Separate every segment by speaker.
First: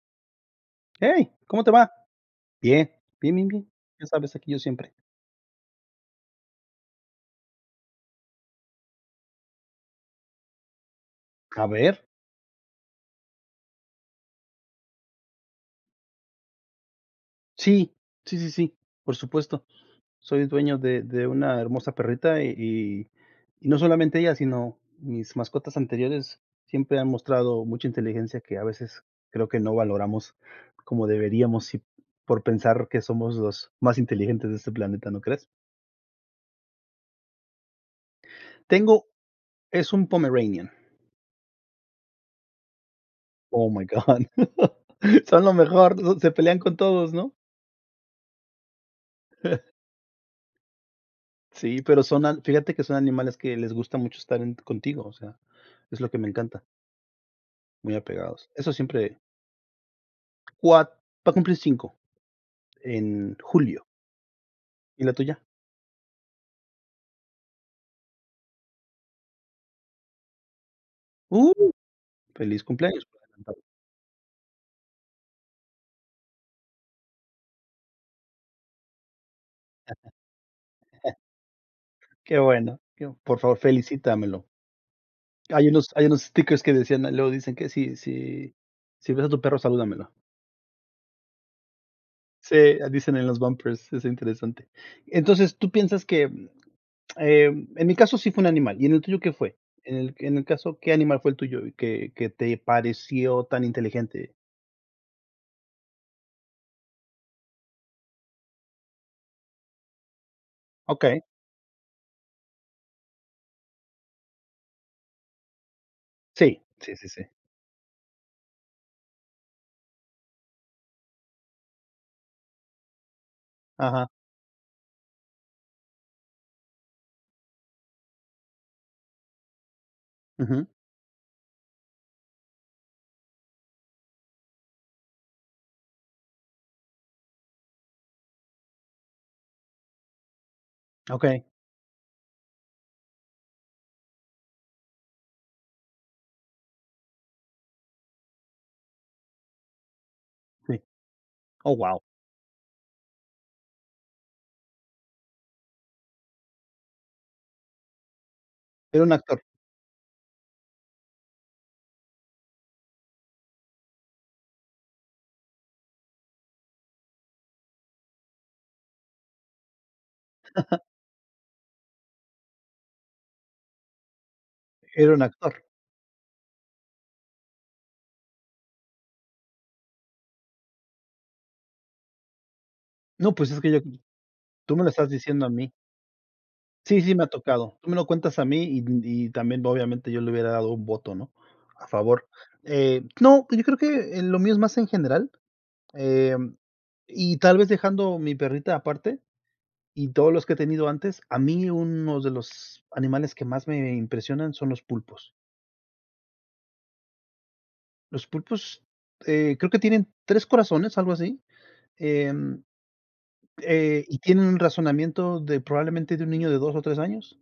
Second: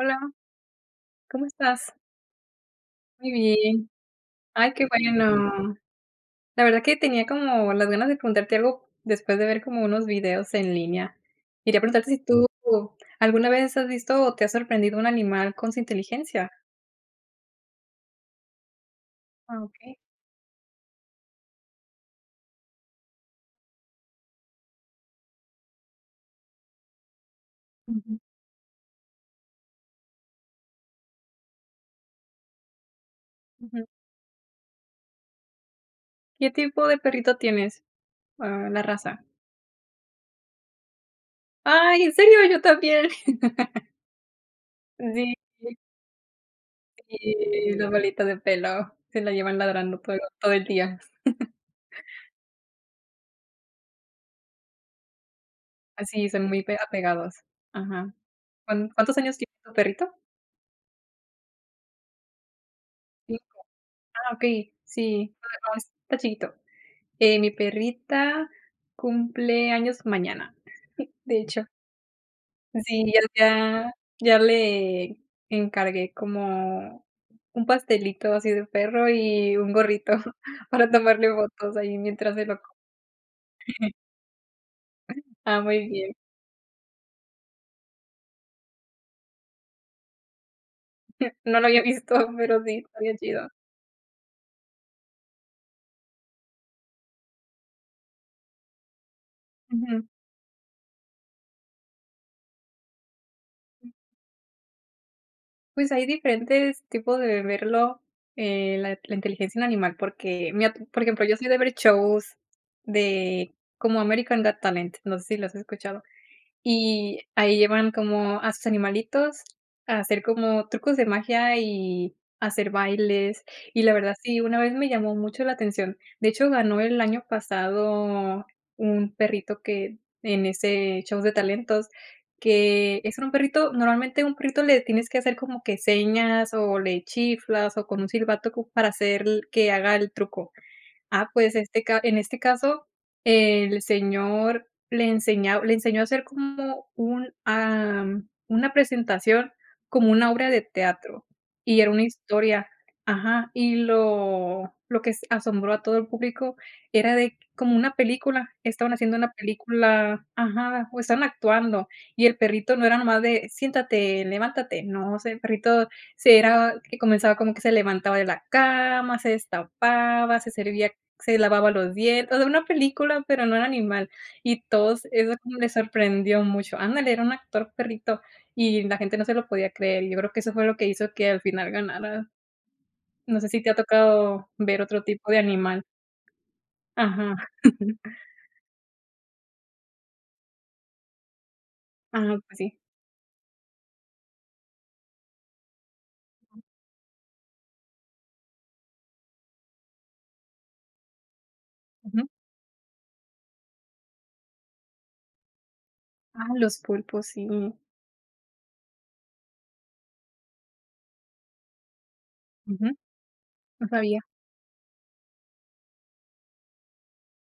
Speaker 1: Hola,
Speaker 2: Hey,
Speaker 1: ¿cómo
Speaker 2: ¿cómo te va?
Speaker 1: estás?
Speaker 2: Bien,
Speaker 1: Muy
Speaker 2: bien, bien, bien.
Speaker 1: bien.
Speaker 2: Ya sabes, aquí yo
Speaker 1: Ay, qué
Speaker 2: siempre.
Speaker 1: bueno. La verdad que tenía como las ganas de preguntarte algo después de ver como unos videos en línea.
Speaker 2: A
Speaker 1: Quería
Speaker 2: ver.
Speaker 1: preguntarte si tú alguna vez has visto o te ha sorprendido un animal con su inteligencia.
Speaker 2: Sí, sí, sí, sí, por
Speaker 1: Ah,
Speaker 2: supuesto.
Speaker 1: ok.
Speaker 2: Soy dueño de una hermosa perrita y no solamente ella, sino mis mascotas anteriores siempre han mostrado mucha
Speaker 1: Ujú,
Speaker 2: inteligencia que a veces creo que no valoramos como deberíamos y por pensar que somos los
Speaker 1: ujú.
Speaker 2: más inteligentes de este planeta, ¿no crees?
Speaker 1: ¿Qué tipo de perrito tienes? Ah, la
Speaker 2: Tengo
Speaker 1: raza.
Speaker 2: Es un Pomeranian.
Speaker 1: Ay, ¿en serio? Yo también.
Speaker 2: Oh my God.
Speaker 1: Sí,
Speaker 2: Son lo mejor, se pelean con todos, ¿no?
Speaker 1: sí, la bolita de pelo. Se la llevan ladrando todo el día.
Speaker 2: Sí, pero son an fíjate que son animales que les gusta mucho estar en contigo, o sea, es lo que me
Speaker 1: Así son muy
Speaker 2: encanta,
Speaker 1: apegados.
Speaker 2: muy
Speaker 1: Ajá.
Speaker 2: apegados. Eso
Speaker 1: ¿Cuántos
Speaker 2: siempre
Speaker 1: años tiene tu perrito?
Speaker 2: cua va a cumplir 5 en julio.
Speaker 1: Ah, okey,
Speaker 2: ¿Y la
Speaker 1: sí,
Speaker 2: tuya?
Speaker 1: no, está chiquito. Mi perrita cumple años mañana, de hecho.
Speaker 2: ¡Uh! Feliz cumpleaños
Speaker 1: Sí, ya
Speaker 2: por adelantado.
Speaker 1: ya ya le encargué como un pastelito así de perro y un gorrito para tomarle fotos ahí mientras
Speaker 2: Qué
Speaker 1: se lo come.
Speaker 2: bueno, qué bu por favor, felicítamelo.
Speaker 1: Ah,
Speaker 2: Hay
Speaker 1: muy
Speaker 2: unos hay
Speaker 1: bien.
Speaker 2: unos stickers que decían, luego dicen que si ves a tu perro, salúdamelo.
Speaker 1: No lo había visto, pero sí,
Speaker 2: Sí,
Speaker 1: estaría
Speaker 2: dicen en los
Speaker 1: chido.
Speaker 2: bumpers, es interesante. Entonces, ¿tú piensas que? Eh, en mi caso sí fue un animal. ¿Y en el tuyo qué fue? En
Speaker 1: Ujú.
Speaker 2: el en el caso, ¿qué animal fue el tuyo y que te pareció tan inteligente?
Speaker 1: Pues hay diferentes tipos de verlo, la inteligencia en animal, porque mira, por
Speaker 2: Okey,
Speaker 1: ejemplo, yo soy de ver shows de como American Got Talent, no sé si lo has escuchado.
Speaker 2: sí, sí, sí,
Speaker 1: Y
Speaker 2: sí.
Speaker 1: ahí llevan como a sus animalitos a hacer como trucos de magia y hacer bailes. Y la
Speaker 2: Ajá,
Speaker 1: verdad, sí, una vez me llamó mucho la atención. De hecho, ganó el año pasado un perrito que en
Speaker 2: ujú,
Speaker 1: ese show de talentos, que es un perrito normalmente un perrito le tienes que hacer como que señas o le chiflas o con un silbato como para hacer que haga el truco. Ah,
Speaker 2: okey,
Speaker 1: pues, este ca en este caso, el señor le enseñó a hacer como un, una presentación, como una obra de
Speaker 2: sí.
Speaker 1: teatro,
Speaker 2: Oh,
Speaker 1: y era una
Speaker 2: wow,
Speaker 1: historia ajá, y lo que s asombró a todo el público era como una película, estaban
Speaker 2: era un
Speaker 1: haciendo una
Speaker 2: actor,
Speaker 1: película ajá, o estaban actuando, y el perrito no era nomás de: "Siéntate, levántate", no, o sea, el perrito se era que comenzaba como que se levantaba de la cama, se destapaba, se servía se lavaba los dientes, o sea, una película, pero no era animal. Y todos
Speaker 2: era un
Speaker 1: eso como
Speaker 2: actor.
Speaker 1: les sorprendió mucho. Ándale, era un actor perrito, y la gente no se lo podía creer. Yo creo que eso fue lo que hizo que al final ganara.
Speaker 2: No,
Speaker 1: No sé
Speaker 2: pues es
Speaker 1: si te
Speaker 2: que
Speaker 1: ha
Speaker 2: yo,
Speaker 1: tocado
Speaker 2: tú
Speaker 1: ver
Speaker 2: me lo
Speaker 1: otro
Speaker 2: estás
Speaker 1: tipo de
Speaker 2: diciendo a mí.
Speaker 1: animal.
Speaker 2: Sí, sí, me ha
Speaker 1: Ajá.
Speaker 2: tocado. Tú me lo cuentas a mí, y también, obviamente, yo le hubiera dado un voto, ¿no? A favor.
Speaker 1: Ah, pues sí.
Speaker 2: No, yo creo que, lo mío es más en general, em, y tal vez dejando mi perrita aparte. Y todos los que he tenido antes, a mí
Speaker 1: Ujú.
Speaker 2: unos de los animales que más me impresionan son los pulpos.
Speaker 1: Ah, los pulpos, sí. Ujú,
Speaker 2: Los pulpos, creo que tienen 3 corazones, algo así, em,
Speaker 1: no
Speaker 2: y
Speaker 1: sabía.
Speaker 2: tienen un razonamiento de probablemente de un niño de 2 o 3 años,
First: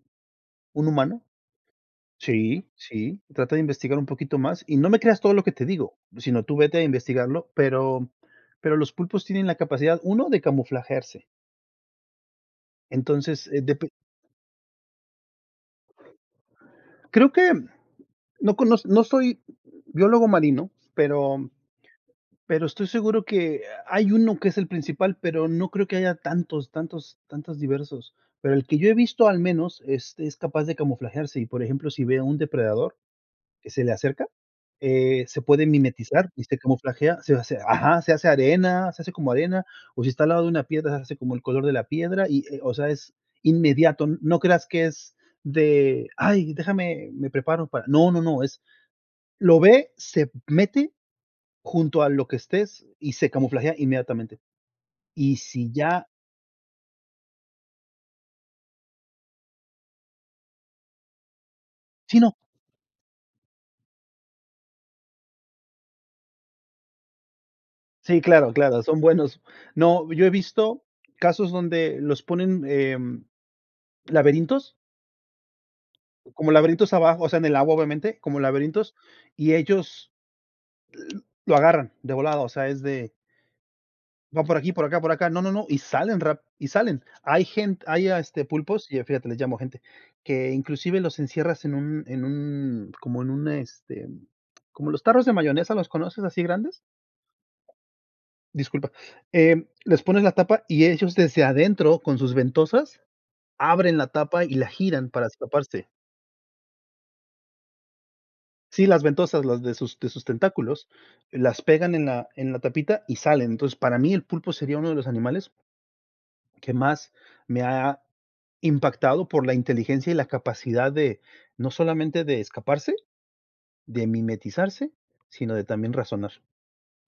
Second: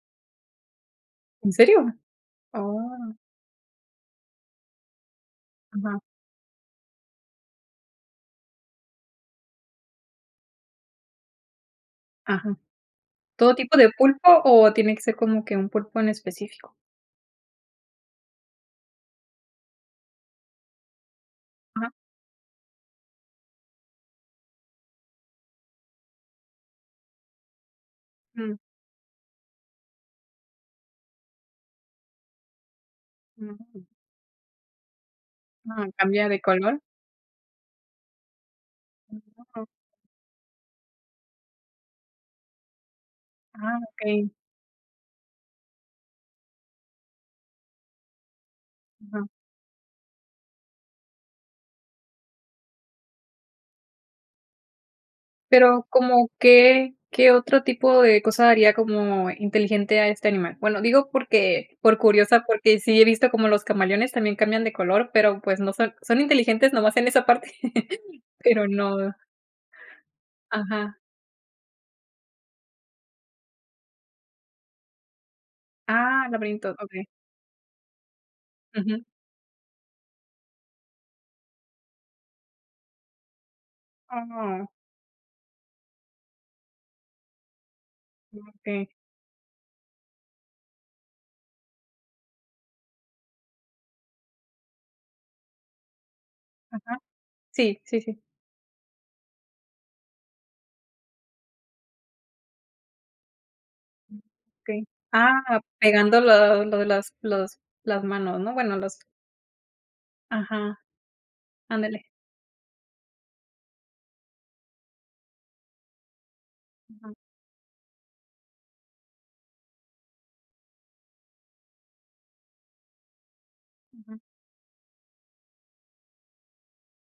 Speaker 2: un humano.
Speaker 1: ¿En serio?
Speaker 2: Sí,
Speaker 1: Oh,
Speaker 2: sí, trata de investigar un poquito más, y no me creas todo lo que te digo,
Speaker 1: ajá,
Speaker 2: sino tú vete a investigarlo, pero los pulpos tienen la capacidad, uno, de camuflajearse.
Speaker 1: ajá.
Speaker 2: Entonces,
Speaker 1: ¿Todo tipo de
Speaker 2: depe
Speaker 1: pulpo o tiene que ser como que un pulpo en específico?
Speaker 2: creo que no soy biólogo marino, pero
Speaker 1: Ajá.
Speaker 2: Pero estoy seguro que hay uno que es el principal, pero no creo que haya tantos, tantos, tantos diversos. Pero
Speaker 1: Mm,
Speaker 2: el que yo he visto al menos, este, es capaz de camuflajearse y, por ejemplo, si ve a un depredador que se
Speaker 1: mm.
Speaker 2: le acerca, se puede
Speaker 1: Ah, ¿cambia
Speaker 2: mimetizar
Speaker 1: de
Speaker 2: y se
Speaker 1: color?
Speaker 2: camuflajea, se hace, ajá, se hace arena, se hace como arena, o si está al lado de una piedra, se hace como el color de la piedra y, o sea, es
Speaker 1: Ah,
Speaker 2: inmediato.
Speaker 1: okey,
Speaker 2: No creas que es de: "Ay, déjame, me preparo para". No, no, no, es
Speaker 1: ajá.
Speaker 2: lo ve, se mete junto a lo que estés y se camuflajea inmediatamente. Y si
Speaker 1: Pero,
Speaker 2: ya,
Speaker 1: ¿como qué qué otro tipo de cosa haría como inteligente a este animal? Bueno, digo porque por
Speaker 2: sí, no,
Speaker 1: curiosa, porque sí he visto como los camaleones también cambian de color, pero, pues, no son inteligentes nomás en esa parte,
Speaker 2: sí, claro,
Speaker 1: pero
Speaker 2: claro, son
Speaker 1: no
Speaker 2: buenos. No, yo he visto
Speaker 1: ajá.
Speaker 2: casos donde los ponen, laberintos,
Speaker 1: Ah,
Speaker 2: como
Speaker 1: laberinto,
Speaker 2: laberintos
Speaker 1: okey.
Speaker 2: abajo, o sea, en el agua, obviamente, como laberintos,
Speaker 1: Ujú.
Speaker 2: y ellos lo agarran de volada, o sea, es de: "Va por
Speaker 1: Oh,
Speaker 2: aquí, por acá, por acá". No, no, no, y salen rap y salen. Hay gente, hay, ah, este,
Speaker 1: okey.
Speaker 2: pulpos, y fíjate, les llamo gente, que inclusive los encierras en un como en un, este, como los tarros de mayonesa, ¿los conoces, así grandes?
Speaker 1: Ajá. Sí, sí, sí.
Speaker 2: Disculpa, les pones la tapa y ellos desde adentro, con sus ventosas, abren la tapa y la
Speaker 1: Okey.
Speaker 2: giran para
Speaker 1: Ah,
Speaker 2: escaparse.
Speaker 1: pegando lo de las manos, ¿no? Bueno,
Speaker 2: Sí,
Speaker 1: los
Speaker 2: las ventosas, las de sus
Speaker 1: ajá,
Speaker 2: tentáculos, las pegan
Speaker 1: ándale.
Speaker 2: en la tapita y salen. Entonces, para mí, el pulpo sería uno de los animales que más
Speaker 1: Ajá,
Speaker 2: me ha impactado por la inteligencia y la capacidad de, no solamente de escaparse, de
Speaker 1: ajá.
Speaker 2: mimetizarse, sino de también razonar.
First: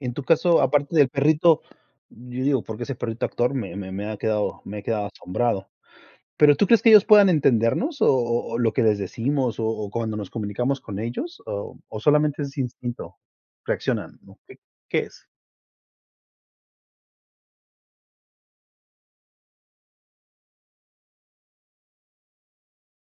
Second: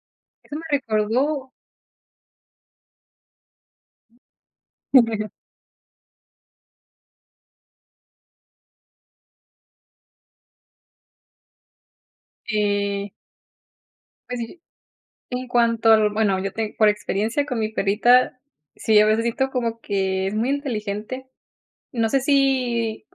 Speaker 2: En tu
Speaker 1: Eso
Speaker 2: caso,
Speaker 1: me
Speaker 2: aparte del
Speaker 1: recordó.
Speaker 2: perrito, yo digo, porque ese perrito actor me he quedado asombrado. Pero, ¿tú crees que ellos puedan entendernos, o lo que les decimos, o cuando nos comunicamos con ellos, o solamente es
Speaker 1: Eh,
Speaker 2: instinto? Reaccionan, ¿no?
Speaker 1: pues,
Speaker 2: ¿Qué qué es?
Speaker 1: en cuanto al bueno, yo tengo por experiencia con mi perrita, sí, a veces siento como que es muy inteligente. No sé si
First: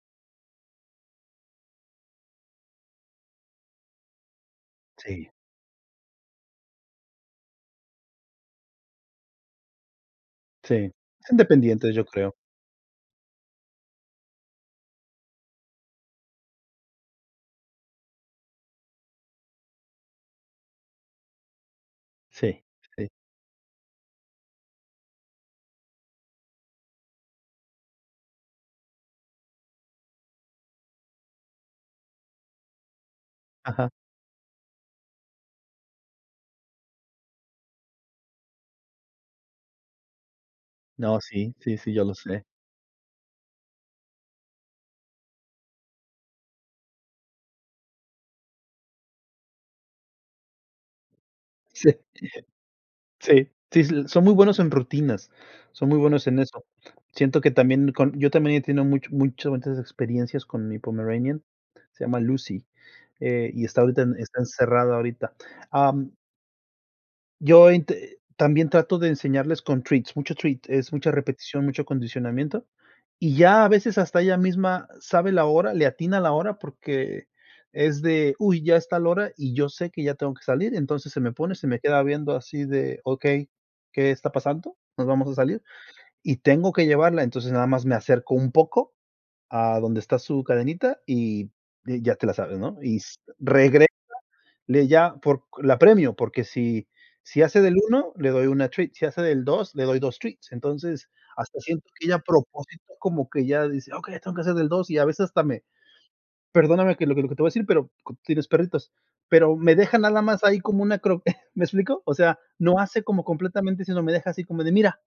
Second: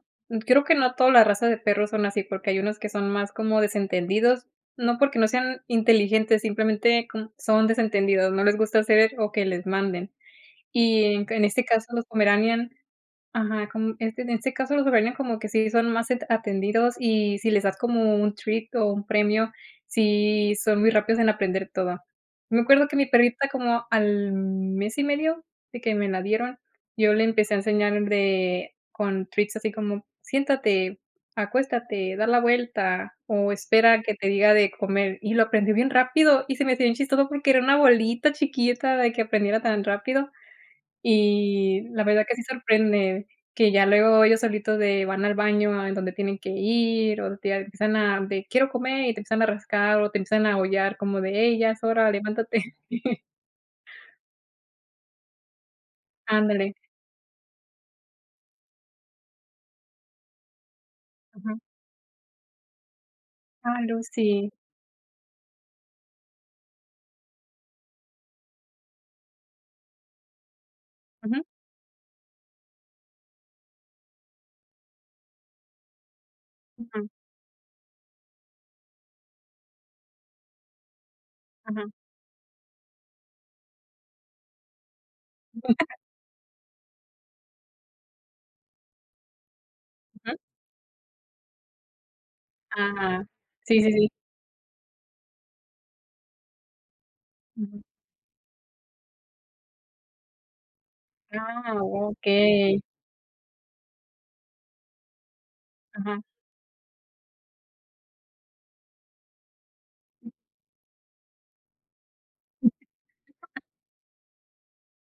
Speaker 1: Creo que no todas las razas de perros son así, porque hay unos que son más como desentendidos, no porque no
Speaker 2: Sí,
Speaker 1: sean inteligentes, simplemente como son desentendidos, no les gusta hacer o que les manden.
Speaker 2: sí.
Speaker 1: Y en
Speaker 2: Son
Speaker 1: en este caso,
Speaker 2: dependientes,
Speaker 1: los
Speaker 2: yo creo.
Speaker 1: pomeranian. Ajá, como este, en este caso los bailarines como que sí son más atendidos y si les das como un treat o un premio, sí son muy rápidos en aprender todo. Me
Speaker 2: Sí,
Speaker 1: acuerdo que mi
Speaker 2: sí.
Speaker 1: perrita como al mes y medio de que me la dieron, yo le empecé a enseñar de con treats así como siéntate, acuéstate, da la vuelta o
Speaker 2: Ajá.
Speaker 1: espera que te diga de comer y lo aprendí bien rápido y se me hacía bien chistoso porque era una bolita chiquita de que aprendiera tan rápido
Speaker 2: No, sí, sí,
Speaker 1: y
Speaker 2: sí,
Speaker 1: la
Speaker 2: yo lo
Speaker 1: verdad que sí
Speaker 2: sé.
Speaker 1: sorprende, que ya luego ellos solitos de van al baño en donde tienen que ir, o te empiezan a de: "Quiero comer", y te empiezan a rascar, o te empiezan a aullar como de: "Hey, ya es hora, levántate".
Speaker 2: Sí, sí, sí, s son muy buenos en rutinas, son muy buenos en eso.
Speaker 1: Ándale.
Speaker 2: Siento que también con yo también he tenido mucho muchas bonitas experiencias con mi Pomeranian,
Speaker 1: Ujú.
Speaker 2: se llama Lucy, y
Speaker 1: Ah,
Speaker 2: está ahorita en está
Speaker 1: Lucy.
Speaker 2: encerrada ahorita. Yo int también trato de enseñarles con treats, mucho treat, es mucha
Speaker 1: Ujú,
Speaker 2: repetición, mucho condicionamiento, y ya a veces hasta ella misma sabe la hora, le atina la hora
Speaker 1: ujú,
Speaker 2: porque es de: "Uy, ya está la hora y yo sé que ya tengo que salir", entonces se me pone, se me
Speaker 1: ujú,
Speaker 2: queda viendo así de: "Okey, ¿qué está pasando? Nos vamos a salir", y tengo que llevarla, entonces nada más me acerco un poco a donde está
Speaker 1: ujú.
Speaker 2: su cadenita y ya te la sabes, ¿no? Y s
Speaker 1: Ah, sí,
Speaker 2: regreso
Speaker 1: sí, sí.
Speaker 2: le ya por la premio, porque si hace del
Speaker 1: Ujú.
Speaker 2: uno le doy una treat, si hace del 2 le doy 2 treats. Entonces, hasta
Speaker 1: Ah,
Speaker 2: siento que ella a
Speaker 1: okey.
Speaker 2: propósito como que ya dice: "Okey, tengo que hacer del dos", y a veces hasta me,
Speaker 1: Ajá,
Speaker 2: perdóname que lo que te voy a decir, pero co tienes perritos, pero me deja nada más ahí como una cro ¿me explico? O sea, no hace como completamente, sino me deja así como de: "Mira,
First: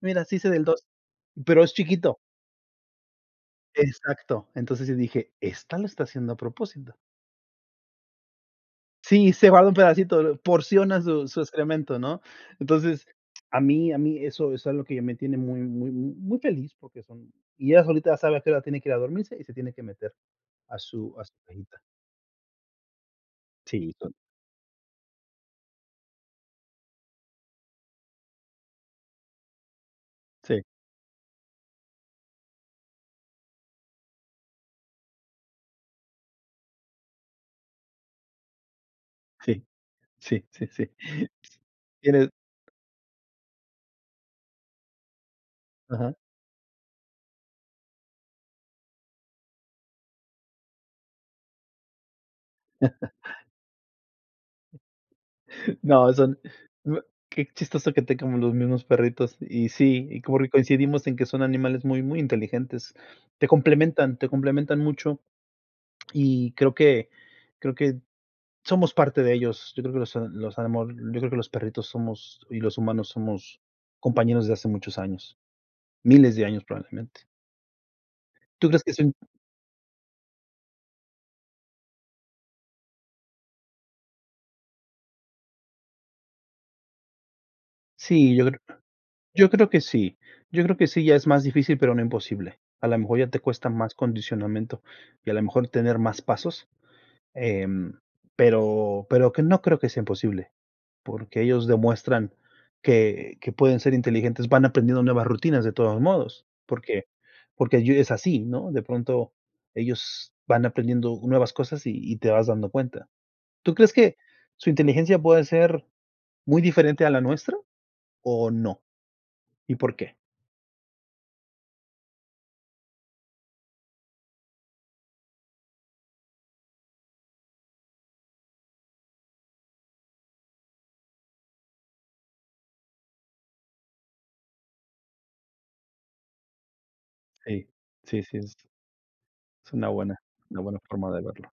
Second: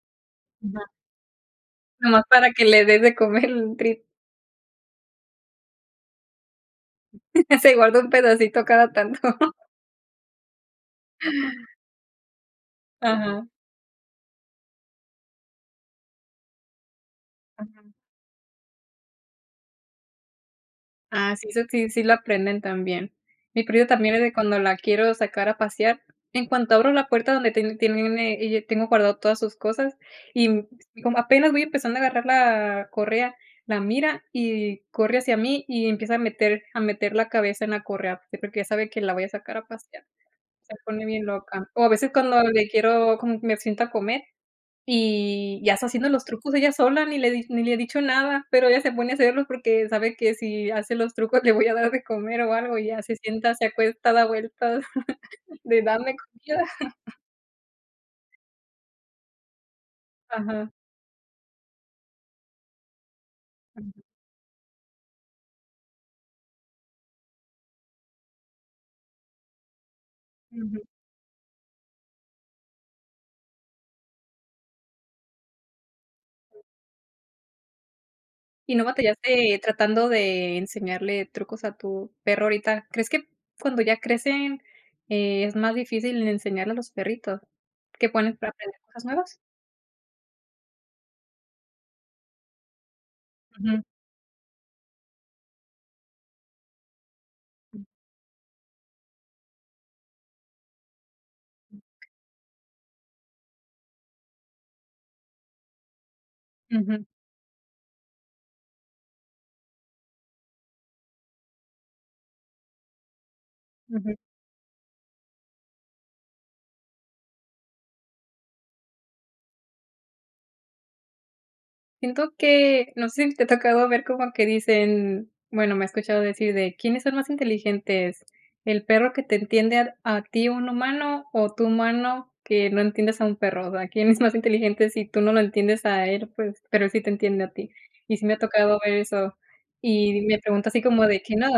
Speaker 2: mira, sí hice del dos,
Speaker 1: ajá.
Speaker 2: pero es chiquito".
Speaker 1: Nomás para que le des de comer el trit.
Speaker 2: Exacto. Entonces, yo dije: "Esta lo está haciendo a propósito".
Speaker 1: Se guarda un pedacito cada tanto.
Speaker 2: Sí, se guarda un pedacito, porciona su excremento, ¿no? Entonces,
Speaker 1: Ajá,
Speaker 2: a mí eso es algo que ya me tiene muy muy muy muy feliz, porque son, y
Speaker 1: ajá.
Speaker 2: ella solita sabe a qué hora tiene que ir a dormirse y se tiene que meter a su
Speaker 1: Ah, sí, eso
Speaker 2: cajita.
Speaker 1: sí sí lo aprenden también. Mi perrita
Speaker 2: Sí,
Speaker 1: también
Speaker 2: son
Speaker 1: es de cuando la quiero sacar a pasear, en cuanto abro la puerta donde ten tiene ella tengo guardado todas sus cosas, y,
Speaker 2: sí,
Speaker 1: como apenas voy empezando a agarrar la correa, la mira y corre hacia mí y empieza a meter la cabeza en la correa, pues, porque ya sabe que la voy a sacar
Speaker 2: sí,
Speaker 1: a pasear.
Speaker 2: sí, sí,
Speaker 1: Se
Speaker 2: sí.
Speaker 1: pone bien loca. O a veces
Speaker 2: Tienes
Speaker 1: cuando le quiero como me siento a comer, y ya está haciendo
Speaker 2: ajá.
Speaker 1: los trucos ella sola, ni le di ni le he dicho nada, pero ella se pone a hacerlos porque sabe que si hace los trucos le voy a dar de comer o algo, y ya se sienta, se acuesta, da vueltas de
Speaker 2: No,
Speaker 1: darme
Speaker 2: son
Speaker 1: comida.
Speaker 2: bu qué chistoso que tengamos los mismos perritos. Y sí, y como que
Speaker 1: Ajá,
Speaker 2: coincidimos en que son animales muy, muy inteligentes. Te
Speaker 1: ujú,
Speaker 2: complementan, te complementan mucho, y creo que somos parte de ellos. Yo creo que los a los
Speaker 1: ujú.
Speaker 2: anemo yo creo que los perritos somos y los humanos somos compañeros de hace muchos años, miles de años probablemente. ¿Tú
Speaker 1: ¿Y
Speaker 2: crees
Speaker 1: no
Speaker 2: que son?
Speaker 1: batallaste tratando de enseñarle trucos a tu perro ahorita? ¿Crees que cuando ya crecen, es más difícil enseñarle a los perritos que
Speaker 2: Sí,
Speaker 1: ponen
Speaker 2: yo
Speaker 1: para
Speaker 2: creo
Speaker 1: aprender cosas nuevas?
Speaker 2: yo creo que sí. Yo creo que sí, ya es más difícil, pero no imposible. A lo mejor ya te cuesta
Speaker 1: Ujú,
Speaker 2: más condicionamiento y a lo mejor tener más pasos, em, pero que no creo que sea imposible. Porque ellos demuestran que pueden ser inteligentes, van aprendiendo nuevas rutinas de todos modos,
Speaker 1: ujú,
Speaker 2: porque yo es así, ¿no? De pronto ellos van aprendiendo nuevas cosas y te vas dando cuenta. ¿Tú crees
Speaker 1: ujú.
Speaker 2: que su inteligencia puede ser muy diferente a la nuestra o no? ¿Y por qué?
Speaker 1: Siento que, no sé si te ha tocado ver como que dicen, bueno, me he escuchado decir de: "¿Quiénes son más inteligentes? ¿El perro que te entiende a ti, un humano, o tu humano que no entiendes a un perro?". O sea, ¿quién es más inteligente si tú no lo entiendes a él, pues, pero él sí te entiende a
Speaker 2: Sí,
Speaker 1: ti? Y
Speaker 2: sí,
Speaker 1: sí me
Speaker 2: sí,
Speaker 1: ha
Speaker 2: es
Speaker 1: tocado ver eso.
Speaker 2: es
Speaker 1: Y me
Speaker 2: una
Speaker 1: pregunto
Speaker 2: buena
Speaker 1: así como
Speaker 2: forma
Speaker 1: de
Speaker 2: de
Speaker 1: que no,
Speaker 2: verlo.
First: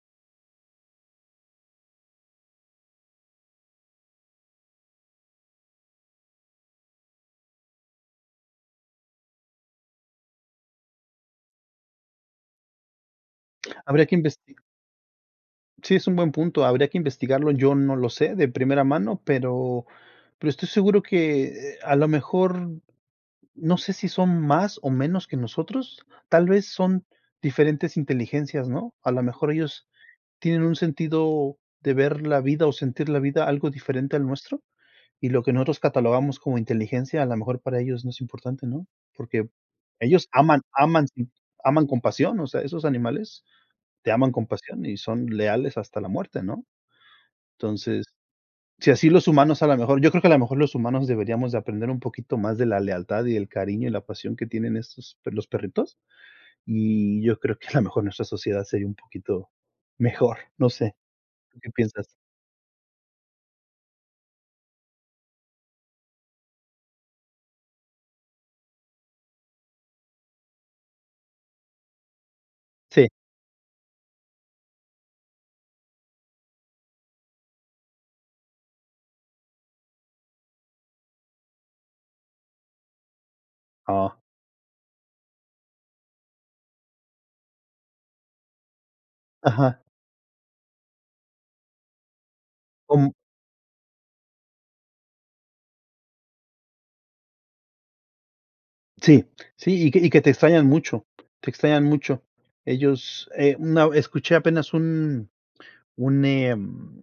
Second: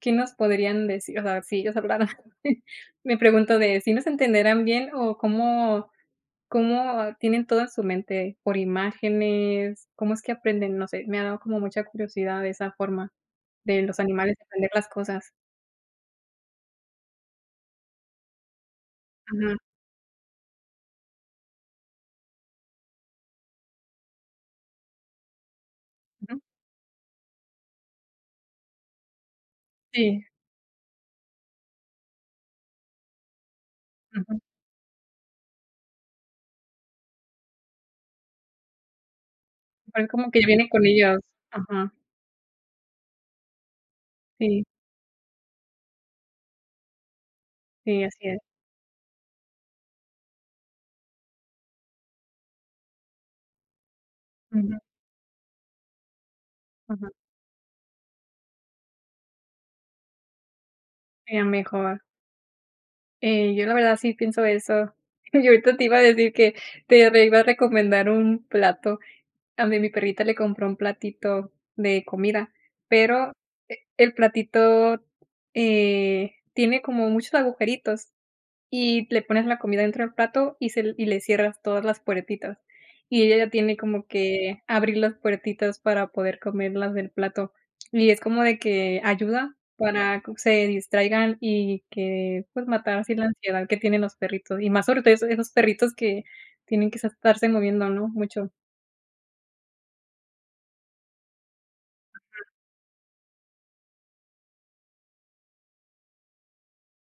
Speaker 1: ¿qué nos podrían decir? O sea, si ellos hablaran. Me pregunto de, si nos entenderán bien o cómo. ¿Cómo tienen todo en su mente por imágenes? ¿Cómo es que aprenden? No sé, me ha dado como mucha curiosidad de esa forma de los
Speaker 2: Habría que
Speaker 1: animales de
Speaker 2: investi
Speaker 1: aprender las cosas.
Speaker 2: sí, es un buen punto, habría que investigarlo, yo no lo sé de primera mano,
Speaker 1: Ajá,
Speaker 2: pero estoy seguro que, a lo mejor no sé si son más o menos que nosotros,
Speaker 1: ujú,
Speaker 2: tal vez son diferentes inteligencias, ¿no? A lo mejor ellos
Speaker 1: sí,
Speaker 2: tienen un sentido de ver la vida o sentir la vida algo diferente al
Speaker 1: ujú,
Speaker 2: nuestro, y lo que nosotros catalogamos como inteligencia, a lo mejor para ellos no es importante, ¿no? Porque
Speaker 1: pero es
Speaker 2: ellos
Speaker 1: como que
Speaker 2: aman
Speaker 1: viene con
Speaker 2: aman
Speaker 1: ellos.
Speaker 2: sin aman
Speaker 1: Ajá,
Speaker 2: con pasión, o sea, esos animales te aman con
Speaker 1: sí,
Speaker 2: pasión y son leales hasta la muerte, ¿no?
Speaker 1: sí,
Speaker 2: Entonces,
Speaker 1: así es.
Speaker 2: si así los humanos a lo mejor yo creo que a lo mejor los humanos deberíamos de aprender un poquito más de la lealtad y el cariño y la pasión que tienen
Speaker 1: Ujú,
Speaker 2: los perritos,
Speaker 1: ujú,
Speaker 2: y yo creo que a lo mejor nuestra sociedad sería un poquito mejor, no sé,
Speaker 1: sería
Speaker 2: ¿tú qué
Speaker 1: mejor.
Speaker 2: piensas?
Speaker 1: Yo la verdad sí pienso eso. Y ahorita te iba a decir que te re iba a recomendar un plato. A mí mi perrita le compró un platito de comida,
Speaker 2: Sí,
Speaker 1: pero el platito, tiene como muchos agujeritos y le pones la comida dentro del plato y se y le cierras todas las puertitas. Y ella ya tiene como
Speaker 2: ah,
Speaker 1: que abrir las puertitas para poder comerlas del plato. Y es como de que ayuda
Speaker 2: ajá,
Speaker 1: para que se distraigan y que, pues, matar
Speaker 2: como
Speaker 1: así la ansiedad que tienen los perritos, y más sobre todo esos perritos que tienen que estarse moviendo, ¿no?, mucho.
Speaker 2: sí, sí, y que te extrañan mucho, te extrañan mucho. Ellos, una escuché apenas un, em,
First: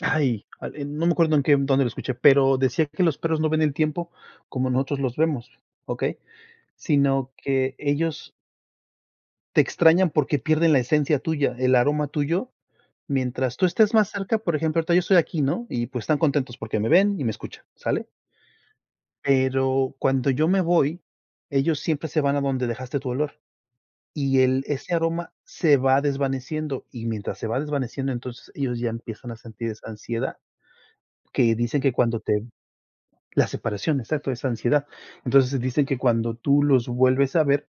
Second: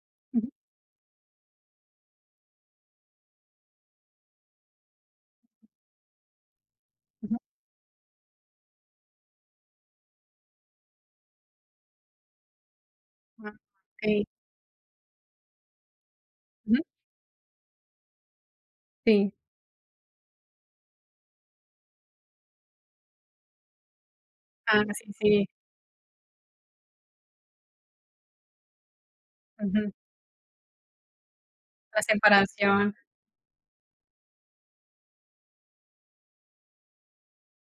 Speaker 2: ay,
Speaker 1: Ujú,
Speaker 2: al no me acuerdo en qué, dónde lo escuché, pero decía que los perros no ven el tiempo como nosotros los vemos, ¿okey? Sino
Speaker 1: ujú.
Speaker 2: que ellos te extrañan porque pierden la esencia tuya, el aroma tuyo,
Speaker 1: Ah,
Speaker 2: mientras tú estés más
Speaker 1: okey.
Speaker 2: cerca, por ejemplo, ahorita yo estoy aquí, ¿no? Y, pues, están contentos porque
Speaker 1: Ujú.
Speaker 2: me ven y me escuchan, ¿sale?
Speaker 1: Sí.
Speaker 2: Pero cuando yo me voy, ellos siempre se van a donde dejaste tu olor, y el
Speaker 1: Ah,
Speaker 2: ese
Speaker 1: sí,
Speaker 2: aroma
Speaker 1: sí.
Speaker 2: se va desvaneciendo, y mientras se va desvaneciendo, entonces ellos ya empiezan a sentir esa ansiedad que dicen que
Speaker 1: La
Speaker 2: cuando te,
Speaker 1: separación,
Speaker 2: la separación, exacto, esa ansiedad. Entonces, dicen que cuando tú los vuelves a ver,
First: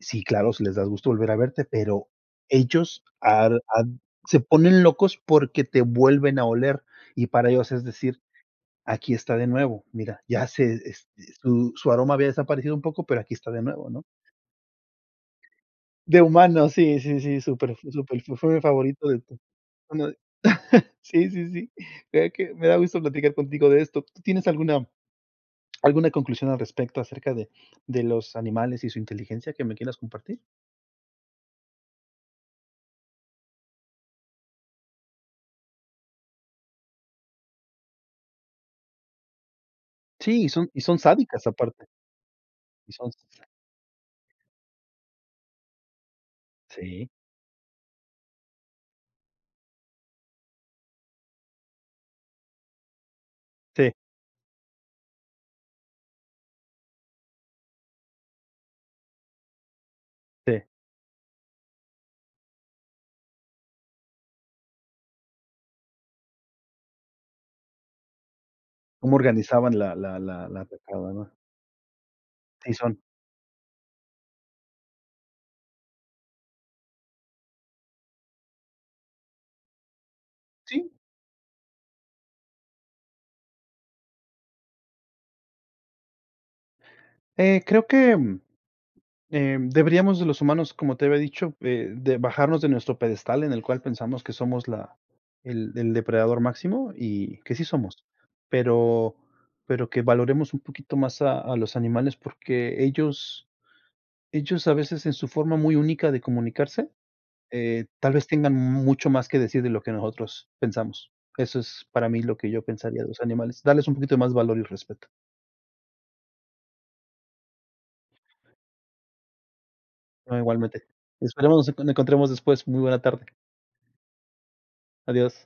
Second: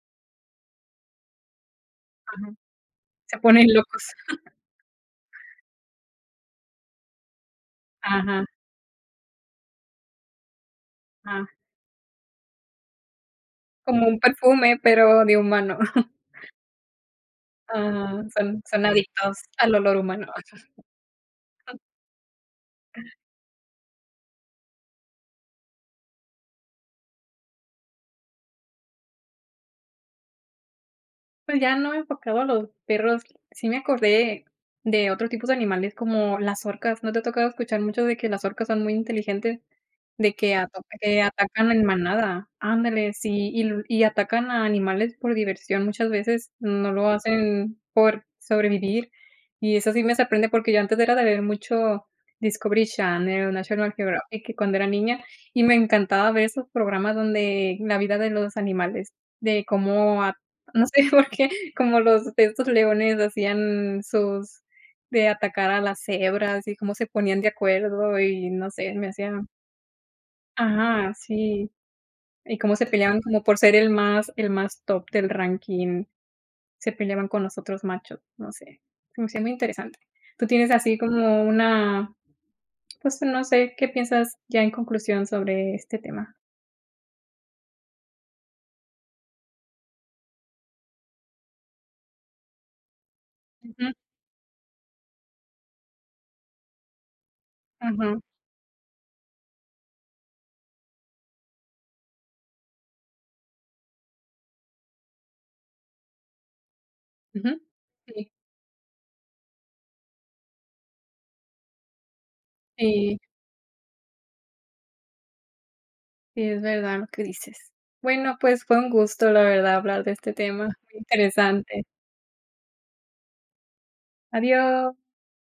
Speaker 2: sí, claro, si les das gusto volver a verte, pero
Speaker 1: ajá,
Speaker 2: ellos
Speaker 1: se
Speaker 2: ar
Speaker 1: ponen
Speaker 2: ad
Speaker 1: locos.
Speaker 2: se ponen locos porque te vuelven a oler, y para ellos es decir:
Speaker 1: Ajá,
Speaker 2: "Aquí está de nuevo, mira, ya se es
Speaker 1: ajá,
Speaker 2: su aroma había desaparecido un poco, pero aquí está de nuevo", ¿no?
Speaker 1: como un perfume, pero de humano.
Speaker 2: De humano, sí, sí, sí, su
Speaker 1: Ajá,
Speaker 2: perfume
Speaker 1: son
Speaker 2: favorito de
Speaker 1: adictos
Speaker 2: tu,
Speaker 1: al olor
Speaker 2: bueno,
Speaker 1: humano.
Speaker 2: sí, sí, sí. Mira que me da gusto platicar contigo de esto. ¿Tú tienes alguna ¿Alguna conclusión al respecto acerca de los animales y su inteligencia que me quieras compartir?
Speaker 1: Pues ya no enfocado a los perros, sí me acordé de otro tipo de animales como las orcas, ¿no te ha tocado escuchar mucho de que las orcas son muy inteligentes? De
Speaker 2: Sí, y
Speaker 1: que
Speaker 2: son,
Speaker 1: ato
Speaker 2: y son
Speaker 1: que
Speaker 2: sádicas
Speaker 1: atacan en
Speaker 2: aparte,
Speaker 1: manada,
Speaker 2: y son
Speaker 1: ándale, sí, y atacan a animales por diversión muchas veces, no lo
Speaker 2: sí,
Speaker 1: hacen por sobrevivir, y eso sí me sorprende porque yo antes era de ver mucho Discovery Channel,
Speaker 2: sí,
Speaker 1: National Geographic que cuando era niña, y me encantaba ver esos programas donde la vida de los animales, de cómo
Speaker 2: sí,
Speaker 1: no sé por qué, como los de estos leones hacían sus de atacar a las cebras y cómo se ponían de acuerdo y no sé, me
Speaker 2: cómo
Speaker 1: hacía
Speaker 2: organizaban la atacada,
Speaker 1: ajá,
Speaker 2: ¿no?
Speaker 1: sí, y
Speaker 2: Sí
Speaker 1: cómo se
Speaker 2: son.
Speaker 1: peleaban como por ser el más top del ranking, se peleaban con los otros machos, no sé, se me hacía muy interesante. ¿Tú tienes
Speaker 2: Sí,
Speaker 1: así como una, pues, no sé, qué piensas ya en conclusión sobre este tema?
Speaker 2: creo que, deberíamos los humanos, como te había dicho, de bajarnos de nuestro pedestal en el cual
Speaker 1: Ujú,
Speaker 2: pensamos que somos la, el depredador máximo, y que sí somos,
Speaker 1: ujú,
Speaker 2: pero pero que valoremos un poquito más a los animales, porque ellos a veces en su forma muy única de comunicarse,
Speaker 1: ujú.
Speaker 2: tal vez
Speaker 1: Sí,
Speaker 2: tengan mucho más que decir de lo que nosotros pensamos. Eso es para mí lo que yo pensaría de
Speaker 1: sí.
Speaker 2: los animales, darles un poquito más valor y respeto.
Speaker 1: Sí, es verdad lo que dices. Bueno, pues fue un gusto, la verdad, hablar de este
Speaker 2: No,
Speaker 1: tema,
Speaker 2: igualmente.
Speaker 1: muy
Speaker 2: Esperemos
Speaker 1: interesante.
Speaker 2: nos encontremos después. Muy buena tarde.
Speaker 1: Adiós.
Speaker 2: Adiós.